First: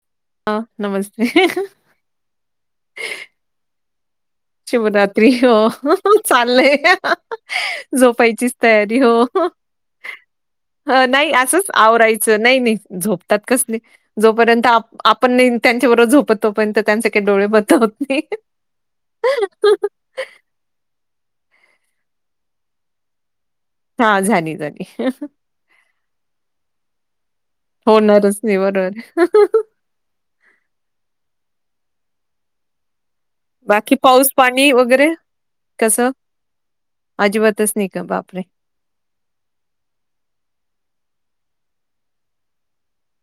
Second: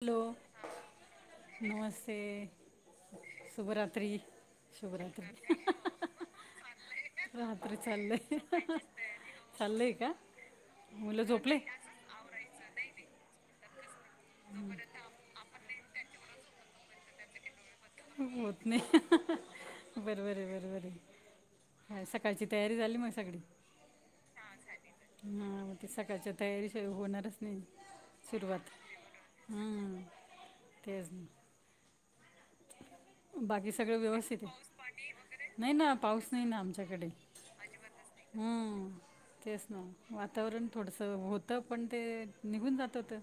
Hello हां, नमस्ते. नमस्ते शुभराात्री्री शिवरवरात्री हो चाललय झोपायचीच तयारी हो ल् का ह मुलं नाही झोपले असंच आवरायचं झोतात कस जोपर्यंत आपण त्यांबरोोत तोपर्यंत त्यांचे का डोळे बतवतते होत नाही बरबर आहे बरबर आहे काय सकाळची तयारी झाली मग सगळी हां, झाली, झाली. हा ते सकाळच्या तयारी होणारच नाही होणारच नाही सुरुवात बरोबर. हम्म! तेच. बाकी सगळं पाऊस व्यवस्थित. पाणी वगैरे नाही ना कसं? पाऊस नाही ना आमच्याकडे अजिबातच नाही का? बापरे! हम्म! तेच ना वातावरण थोडसं होतं पण ते निघून जात होतं.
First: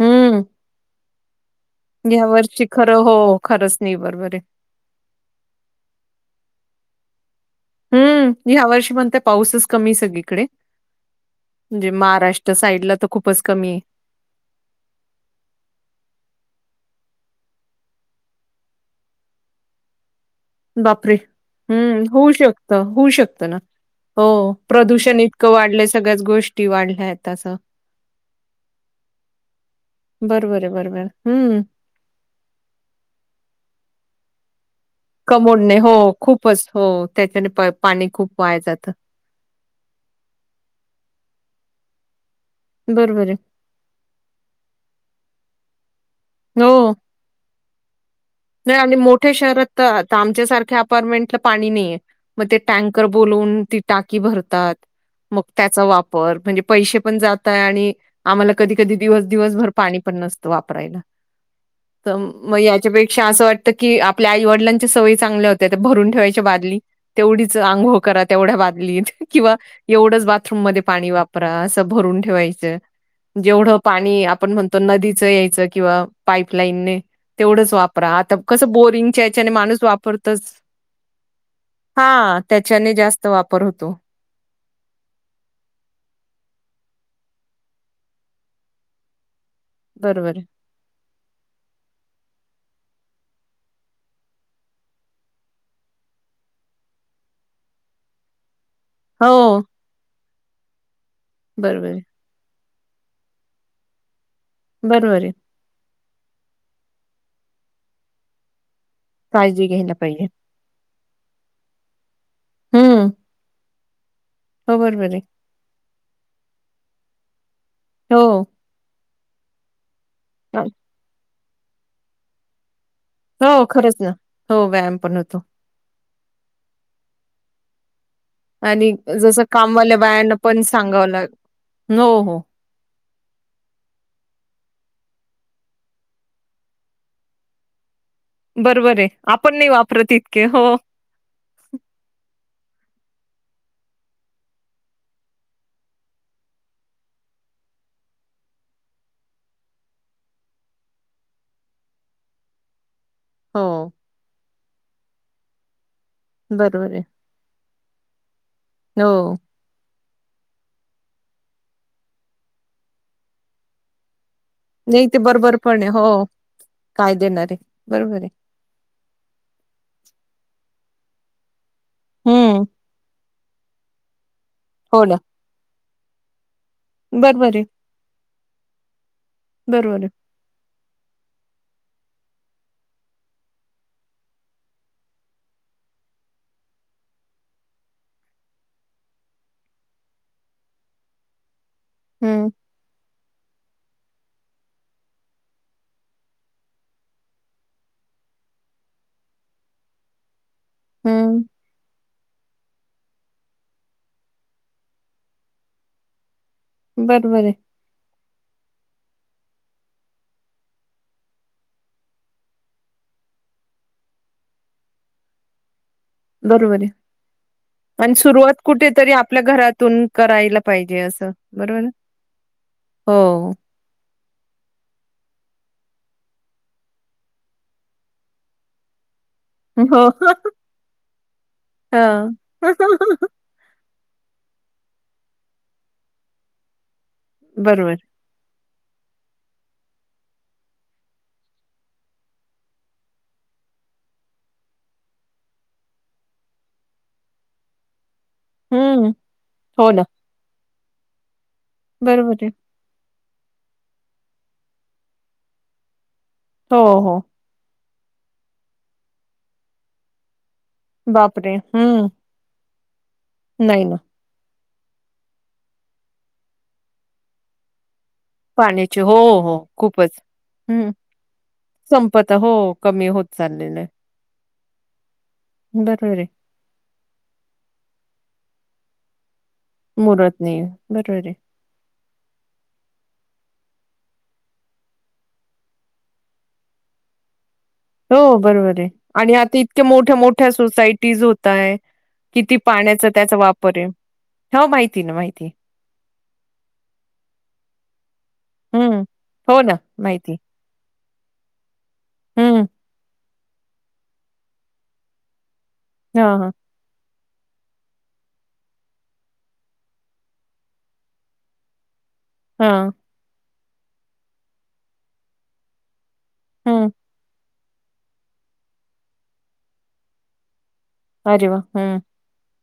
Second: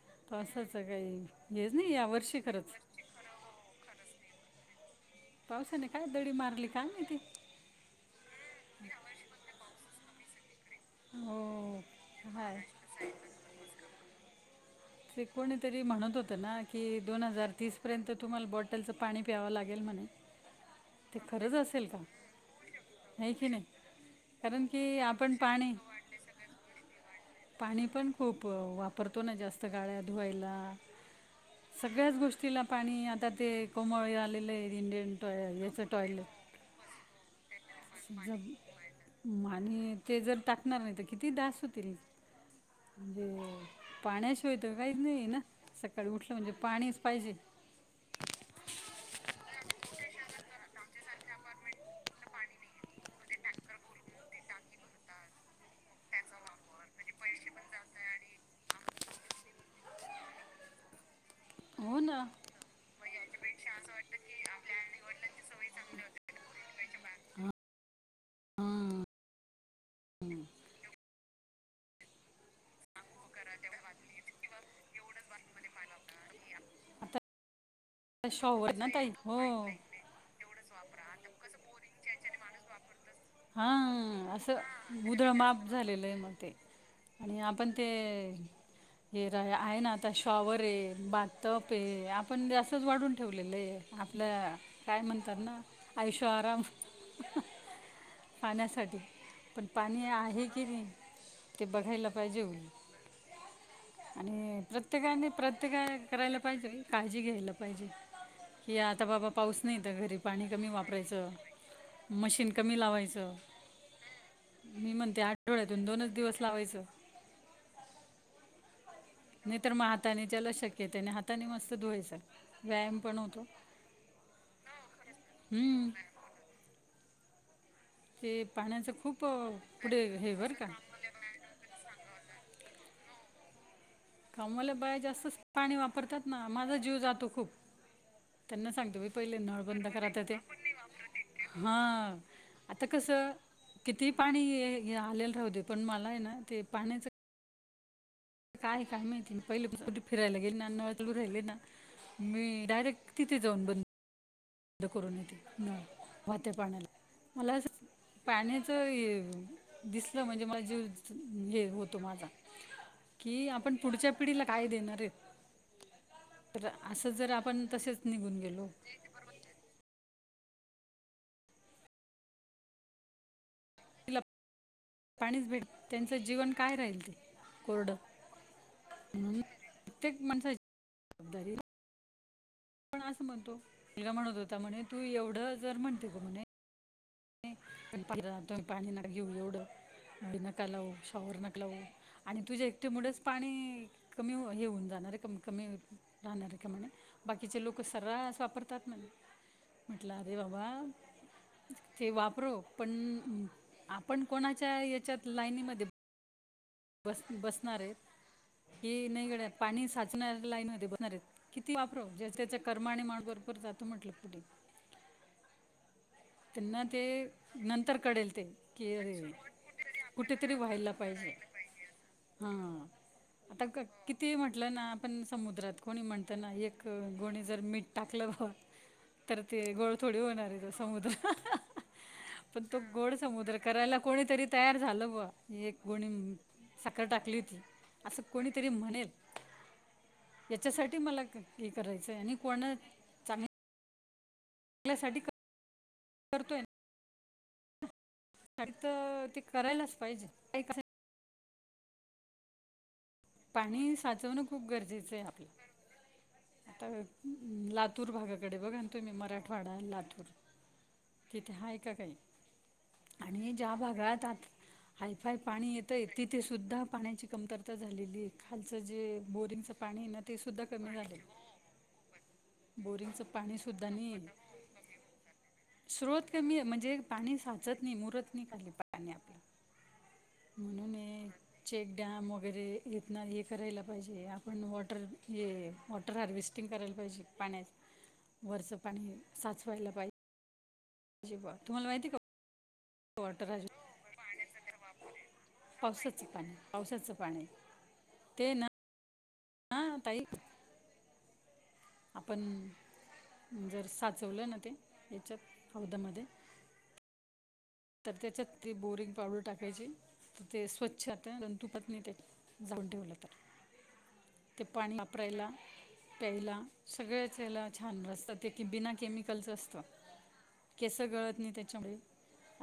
हं. ताच काही हेच नाही या वर्षी खरंच! हो हो खरंच नाही बरोबर आहे. पावसाने काय दडी मारली का माहित. हम् ह्या वर्षी म्हणताय पाऊसच कमी सगळीकडे. हो म्हणजे महाराष्ट्र हाय साईड ला तर खूपच कमी आहे. ते कोणीतरी म्हणत होतं ना की दोन हजार तीस पर्यंत तुम्हाला बॉटलचं पाणी प्यावं लागेल म्हणे. बापरे! ते खरंच असेल का हम्म होऊ शकत, होऊ नाही शकतं की ना. नाही हो. कारण की प्रदूषण आपण इतकं पाणी वाढलंय सगळ्याच गोष्टी वाढल्या आहेत असं. पाणी पण खूप वापरतो ना जास्त गाळ्या धुवायला. बरोबर आहे, बरोबर आहे. हं, सगळ्याच गोष्टीला पाणी आता ते कोमळे आलेलं आहेत इंडियन टॉय कमोडणे याचं हो टॉयलेट खूपच हो त्याच्याने पाणी खूप वाया जातं. आणि ते जर टाकणार नाही तर किती दास होतील बरोबर आहे. हम. पाण्या शिवायत काही नाही ना, सकाळी उठलं म्हणजे हो, पाणीच पाहिजे. नाही आणि मोठ्या शहरात तर आता आमच्यासारख्या अपार्टमेंटला पाणी नाहीय. मग ते टँकर बोलून ती टाकी भरतात. मग त्याचा वापर म्हणजे पैसे पण जातय आणि आम्हाला कधी कधी दिवस दिवस भर पाणी पण नस वापराय हो ना मग याच्या पेक्षा असं वाटतं की आपल्या आई वडिलांच्या सवयी चांगल्या होत्या. तर भरून ठेवायच्या बादली तेवढीच अंग करा तेवढ्या बादलीत किंवा एवढंच बाथरूम मध्ये पाणी वापरा असं भरून ठेवायचं. जेवढं पाणी आपण म्हणतो नदीचं यायचं किंवा पाईपलाईनने. आता तेवढंच वापरा. आता कसं शॉवर ना ताई बोअरिंगच्या याच्याने हो माणूस वापरतच. हा त्याच्याने जास्त वापर होतो. मुदळ माप झालेलं आहे मग ते आणि आपण ते हे र आहे ना. आता शॉवर आहे, बाथटब आहे, आपण जास् आत्ताच वाढून ठेवलेल आहे, आपल काय म्हणतात ना ऐशो आराम. पाण्यासाठी. हो. पण पाणी आहे की नाही, ते बरोबर आहे. बघायला पाहिजे हो हम्म. बरोबर प्रत्येकाने, आहे. प्रत्येकाने करायला पाहिजे, काळजी घ्यायला पाहिजे. की आता बाबा पाऊस काळजी नाही घ्यायला तर घरी पाहिजे. पाणी कमी वापरायचं. मशीन कमी हं, लावायचं. हो, मी बरोबर आहे. म्हणते, आठवड्यातून दोनच दिवस लावायचं. हो. नाही तर मग हाताने ज्याला शक्य त्याने हाताने मस्त धुवायच व्यायाम पण होत. हो खरंच ना. हो व्यायाम पण होतो. हम्म, ते आणि पाण्याचं खूप जसं अ, कामवाल्या पुढे हे बायांना बरं पण का सांगाव ला नो हो. कामवाल्या बाया जास्तच पाणी वापरतात ना माझा जीव जातो खूप. त्यांना सांगते बरोबर आहे बाई पहिले आपण नळ नाही बंद करा वापरत त्या इतके हो. हां. आता कसं कितीही पाणी ये आलेलं राहू दे पण मला आहे ना ते पाण्याचं काय आहे काय माहिती पहिले पासून फिरायला गेले ना नळ तोडू राहिले ना मी डायरेक्ट तिथे हो जाऊन बंद द करून येते, म त्या पाण्याला बरोबर आहे. मला अस पाण्याच य हो दिसलं म्हणजे मला जीव हे होतो माझा की आपण पुढच्या पिढीला काय देणार नाही ते बरोबर पण आहेत आहे हो तर असं काय जर देणार आहे आपण तसेच बरोबर आहे. निघून गेलो परवा. [unintelligible] हम्म! क्लब. हो, ना. भेट. त्यांचं जीवन काय राहील ते, बरोबर आहे कोरड. हुं. बरोबर आहे प्रत्येक माणसाची, दरी. पण असं म्हणतो. तिला म्हणत होता म्हणे. तू एवढं जर म्हणते ग म्हणे. [unintelligible] तुम्ही पाणी नका घेऊ एवढं. [unintelligible] नका लावू. शॉवर नक लाऊ. आणि हम्म तुझ्या एकटी मुळेच पाणी कमी हे होऊन जाणारे कमी. कमी राहणारय का म्हणे? बाकीचे लोकं सर्रास वापरतात म्हने. म्हटलं अरे बाबा हम्. ते वापरो. पण आपण कोणाच्या, याच्यात लाईनीमध्ये बस - बरोबर आहे. बसणारयत, की नाही गड्या पाणी साचणार लाईन मधे होणारयत. किती वापरो. ज्याच्या - त्याच्या कर्माने माणूस बरोब्बर जातो म्हटलं, पुढे. त्यांना बरोबरय. ते नंतर अन्, कळेल ते सुरुवात की कुठेतरी अरे आपल्या घरातून कुठेतरी करायला व्हायला पाहिजे, असं. बरोबरय. हां. आता कट कितीही म्हटलं ना. आपण समुद्रात, कोणी म्हणतं ना. एक गोणी जर मीठ टाकलं. बाबा तर ते गोड हो थोडी होणारय तो समुद्र. [unintelligible] हा पण तो गोड समु द्र करायला कोणीतरी तयार झालं बुवा. एक गोणी म साखर टाकली होती. बरोबर असं कोणीतरी म्हणेल. याच्यासाठी मला क हे करायचंय. आणि कोणा आपल्यासाठी क करतोय का तर, हम्म ते हो करायलाच पाहिजे, [unintelligible] बरोबरय. पाणी साचवणं खूप गरजेचंय आपलं. हो आता हो लातूर भागाकडे बघा न तुम्ही. मराठवाडा, लातूर. तिथे बापरे! आहे का हम्म. काही आणि ज्या नाही ना. भागात आत हायफाय पाणी येतय, तिथे सुद्धा पाण्याची कमतरता झालेलीय. खालच पाण्याची जे हो, हो बोरिंगच पाणी खूपच. ना, ते सुद्धा हं, कमी झालेय. संपत हो कमी बोरिंगचं होत चाललेलं आहे. पाणीसुद्धा नेल [unintelligible] बरोबर स्रोत आहे. कमीय. म्हणजे पाणी साचत नाही, मुरत नाही. खाली पाणी आपले. मुरत नाही म्हणून बरोबर आहे. एक चेक डॅम मो वगैरेयेतना हे करायला पाहिजे, आपण वॉटर हे, वॉटर हार्वेस्टिंग करायला पाहिजे. पाण्याच. हो, बरोबरय. आणि आता इतक्या मोठ्या पाहिजे -मोठ्या सोसायटीज होत बुवा ताय, तुम्हाला माहिती आहे किती पाण्याचा त्याचा वापरय. त्याचा तर वापरय. पावसाच पाणी, पावसाचं पाणीय. ते ना हम्म. हो ना, माहितीय. आपण, हं, जर साचवलं ना ते, ह्याच्यात, हौदामध्ये. हां, हां, तर त्याच्यात ती बोरिंग पावडर टाकायची. तर ते स्वच्छ आता जंतु पण टिकत नाही तेत. झाकून हां, ठेवलं तर, ते पाणी वापरायला प्यायला, हं. सगळ्याच ह्याला छान रस्त ते की, बिना केमिकलस असतं. केसं गळत अरे नाही वाह! त्याच्यामुळे. हं,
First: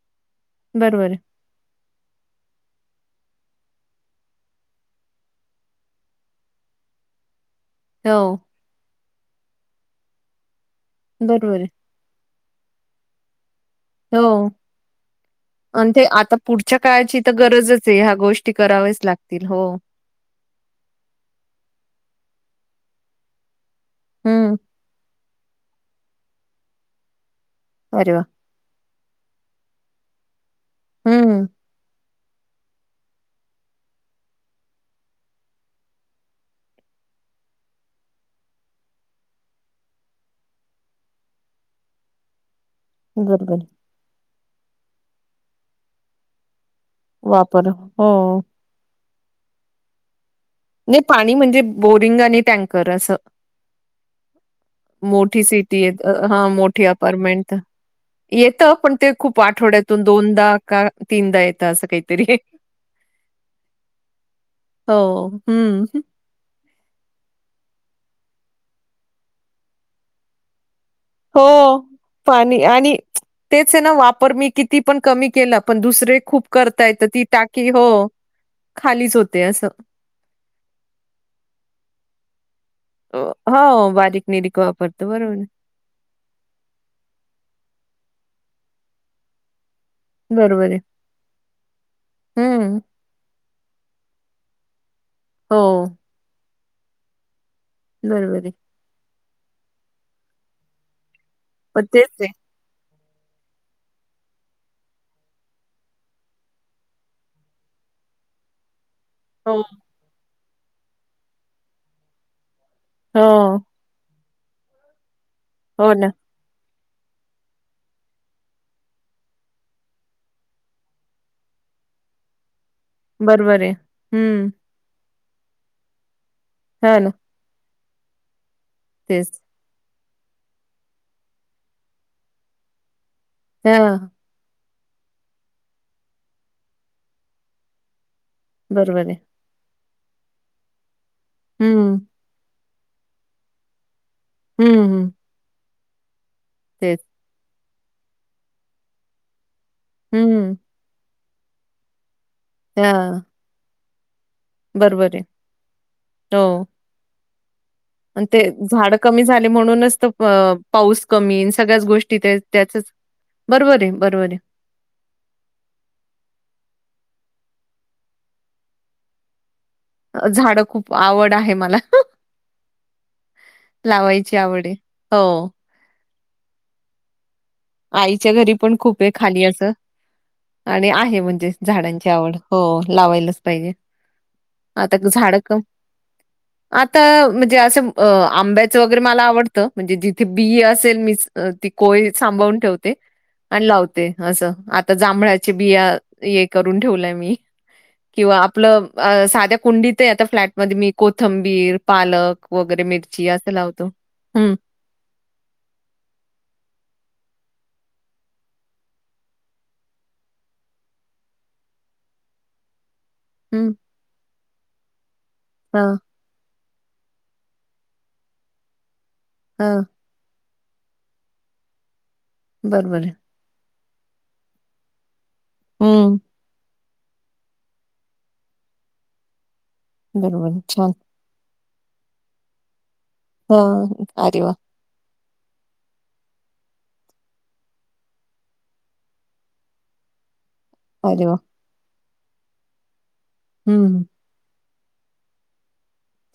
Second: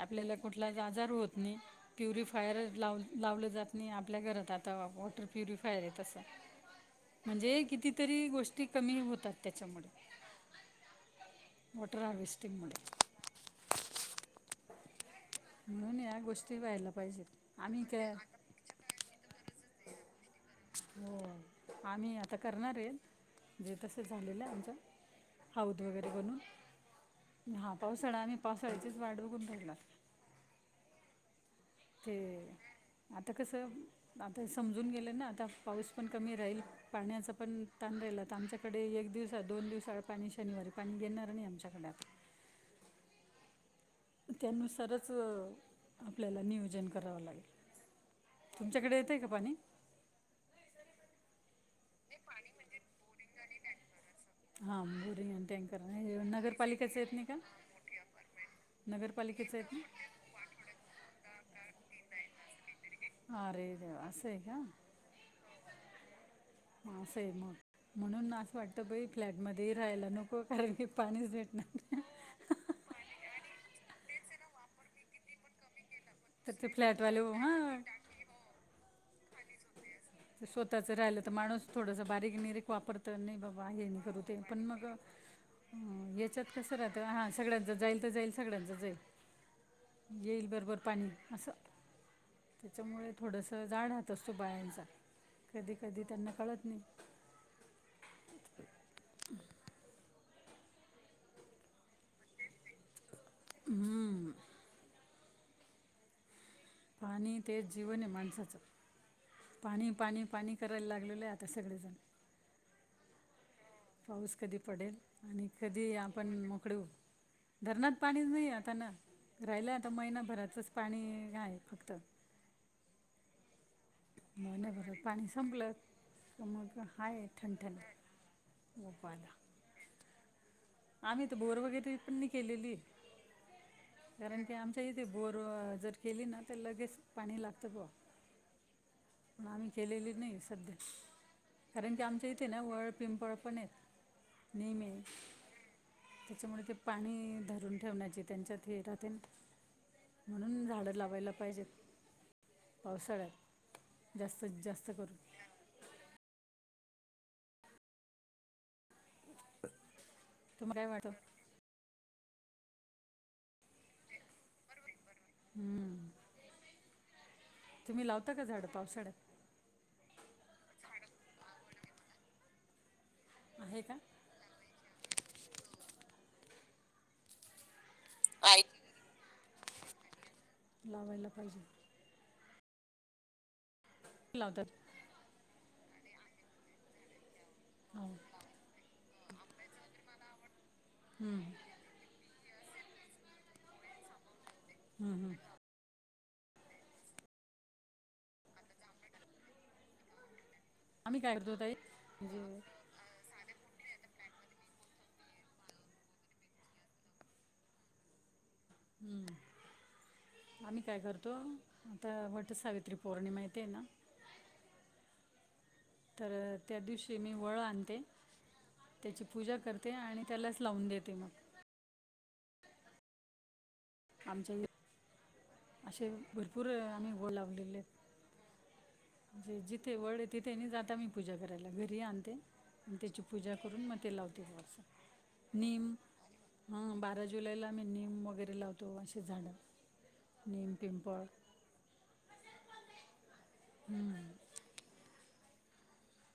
आपल्याला कुठलाच बरोबर आजार आहे. होत नाही. प्युरिफायर लाव -लावलं जात नाही. आपल्या घरात आता वॉटर प्युरिफायरय तसं. म्हणजे कितीतरी हो, गोष्टी कमी होतात, त्याच्यामुळे. बरोबरय. वॉटर हारवेस्टिंगमुळे. हो. [inaudible] अन् ते या आता गोष्टी पुढच्या व्हायला काळाची तर पाहिजेत आम्ही गरजचय. काय ह्या गोष्टी कराव्याच लागतील, हो. हो. आम्ही आता करणारय. जे तसं झालेलं हं, आमचं. हाऊद वगैरे बनून, हा अरे पावसाळा, वाह! आम्ही पावसाळ्याचीच वाट बघून ह ना [unintelligible] ह्म. हे, आता कसऽ? आता समजून गेले ना, आता पाऊस पण कमी राहील. पाण्याचा पण ताण राहिला, तर आमच्याकडे एक दिवसा दोन दिवसा पाणी शनिवारी पाणी घेणार नाही आमच्याकडे. बरबर. त्यानुसारच आपल्याला नियोजन करावं लागेल. वापर हो तुमच्याकडे येत य का पाणी? नइ पाणी म्हणजे बोरिंग आणि टँकर असं. हां बोरिंग मोठी आणि टँकर सिटी यत हे हा मोठी नगरपालिकेचं येत नाही का अपार्टमेंट. येतं पण ते खूप नगरपालिकेचं येत आठवड्यातून दोनदा का तीनदा येतं असं काहीतरी. आ रे देवा आसय का? हो हम्म हां आसय मग. म्हणून असं वाटतं बई फ्लॅट मध्ये राहायला नको, कारण की पाणीच येत हो नाई. पाणी आणि तेच येना, वापर मी किती पण कमी केला, पण दुसरे खूप तर ते करताय तर फ्लॅटवाले ती टाकी हां हो, खालीच होते असं. ते स्वतःच राहिलं तर माणूस थोडस बारीक निरिक वापरत अ, नाही बाबा हे हो नाही करू बारीक ते निरीक पण मग वापरतो बरोबर आहे ह्म याच्यात कसं राहतं, हा सगळ्यांच जाईल तर जाईल, सगळ्यांच जाईल. येईल बरोबर पाणी असं, हम्म त्याच्यामुळे थोडस जड हात त असतो बायांचा, हो कधी कधी त्यांना कळत नाही. बरोबर ये. पन तेच ते हम्म. पाणी तेच जीवन ये माणसाचं, हो पाणी, पाणी, पाणी करायला लागलेलो ये आता सगळेजण. हो. पाऊस कधी पडेल आणि कधी हो ना आपण मोकळे होऊ? धरणात पाणीच नाही आता ना, राहिलं आता महिनाभराचंच पाणी आहे फक्त. बरबर ये. महिन्याभरात पाणी संपलं, क मग हां ना. हाये ठणठण गोपाला. तेच. आम्ही तर बोर वगैरे पण नई केलेली. हा [unintelligible] कारण की आमच्या इथे बोर जर केली ना, तर लगेच पाणी लागतं बुआ. बरबर ये. पण आम्ही केलेली नाही ये सध्या, कारण हं. की आमच्या इथे ना वळ पिंपळपणे, हं, नियेमे हं. त्याच्यामुळे ते तेच. पाणी धरून ठेवण्याचे त्यांच्यात हे राहतेना. हं. म्हणून झाडं लावायला पाहिजेत, हां. पावसाळ्यात. जास्तत जास्त करून. टो. आणि ते झाड कमी झाले म्हणूनच, तर तुम्हाला काय पाऊस वाटतं कमी सगळ्याच गोष्टी ते. त्याचच बरोबर-बरोबर ये. हम्म तुम्ही लावता का झाडं पावसाळ्यात? अं झाड खूप आवड आहे मला, आहे का लावाय चीं आवड ये, हो. आईच्या घरी पण खूपये खाली असं आणि आहे लावायला म्हणजे पाहिजे झाडांची आवड. हो लावायलाच पाहिजे. लावतात. आता क झाड कमआत्ता म्हणजेअसं अ हो अंब्या च वेगेरे मला आवडत म्हणजे जिथे बी असेल मीच ते कोय सांभाळून ठेवते आणि लावते अस आता जांभळाची बिया हे करून ठेवलंय मी किंवा आपलं साध्या कुंडीत ते आता फ्लॅट मध्ये मी आम्ही काय करतो ताई कोथंबीर म्हणजे पालक वगैरे मिरची असं लावतो् हम्म हम्म आम्ही काय करतो आता वट सावित्री पोरांनी माहितय हं. ना हा. तर त्या दिवशी मी वळं आणते त्याची पूजा हां. करते आणि त्यालाच लावून देते मग बरं बरोबर हाय आमच्या अ शे हं. भरपूर आणि गो लावलेले आहेत. जे जिथे वड आहे बरोबर तिथे नाही छान. जाता मी पूजा करायला घरी आणते आणि त्याची पूजा करून हां. म तेे अरे लावते वाह! जरास. नीम हा बारा जुलैला मी नीम वगैरे लावतो असे झाडं. निम पिंपळ अरे वाह! हं. हम्म.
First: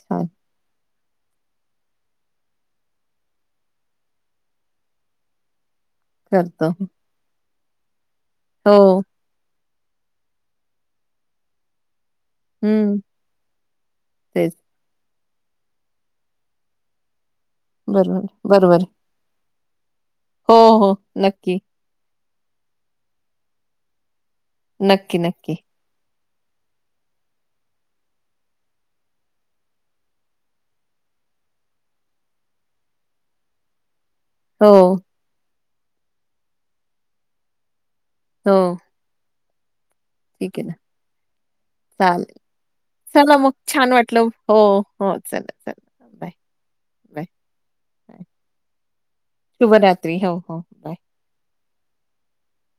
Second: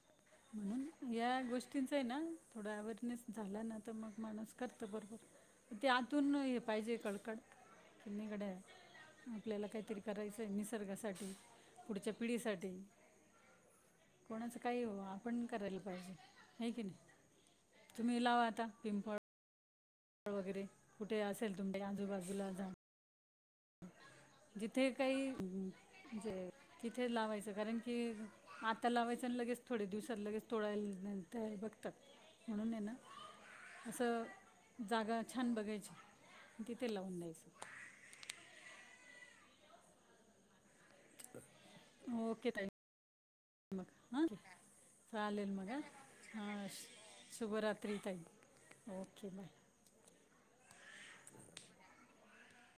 छान. म्हणून या गोष्टींचा आहे ना थोडा अवेरनेस झाला ना तर मग माणूस करतो बरोबर ते आतून हे करतो. पाहिजे कळकळ किनीकडे - हो. आपल्याला काहीतरी करायचंय निसर्गासाठी. पुढच्या पिढीसाठी हं. तेच. कोणाच काही हो वो. पण करायला पाहिजे हायकी नाही तुम्ही बरोबर. लावा आता बरोबर. पिंपळ - हो, वगैरे हो. कुठे नक्की. असेल तुमच्या आजूबाजूला जाऊ न जिथे नक्की, काही नक्की. म्हणजे तिथे लावायचं कारण की आता लावायचं आणि लगेच थोडे दिवसात लगेच तोळायला काय बघतात. म्हणून आहे ना असं हो, जागा छान बघायची तिथे लावून द्यायचं. हो. ठीक आहे ना. [unintelligible] चालेल. ओके ताई चला मग छान वाटलं हो हो चालेल मग चला हां चला हां बाय. शुभरात्री ताई ओके बाय. -त्री हो हो बाय.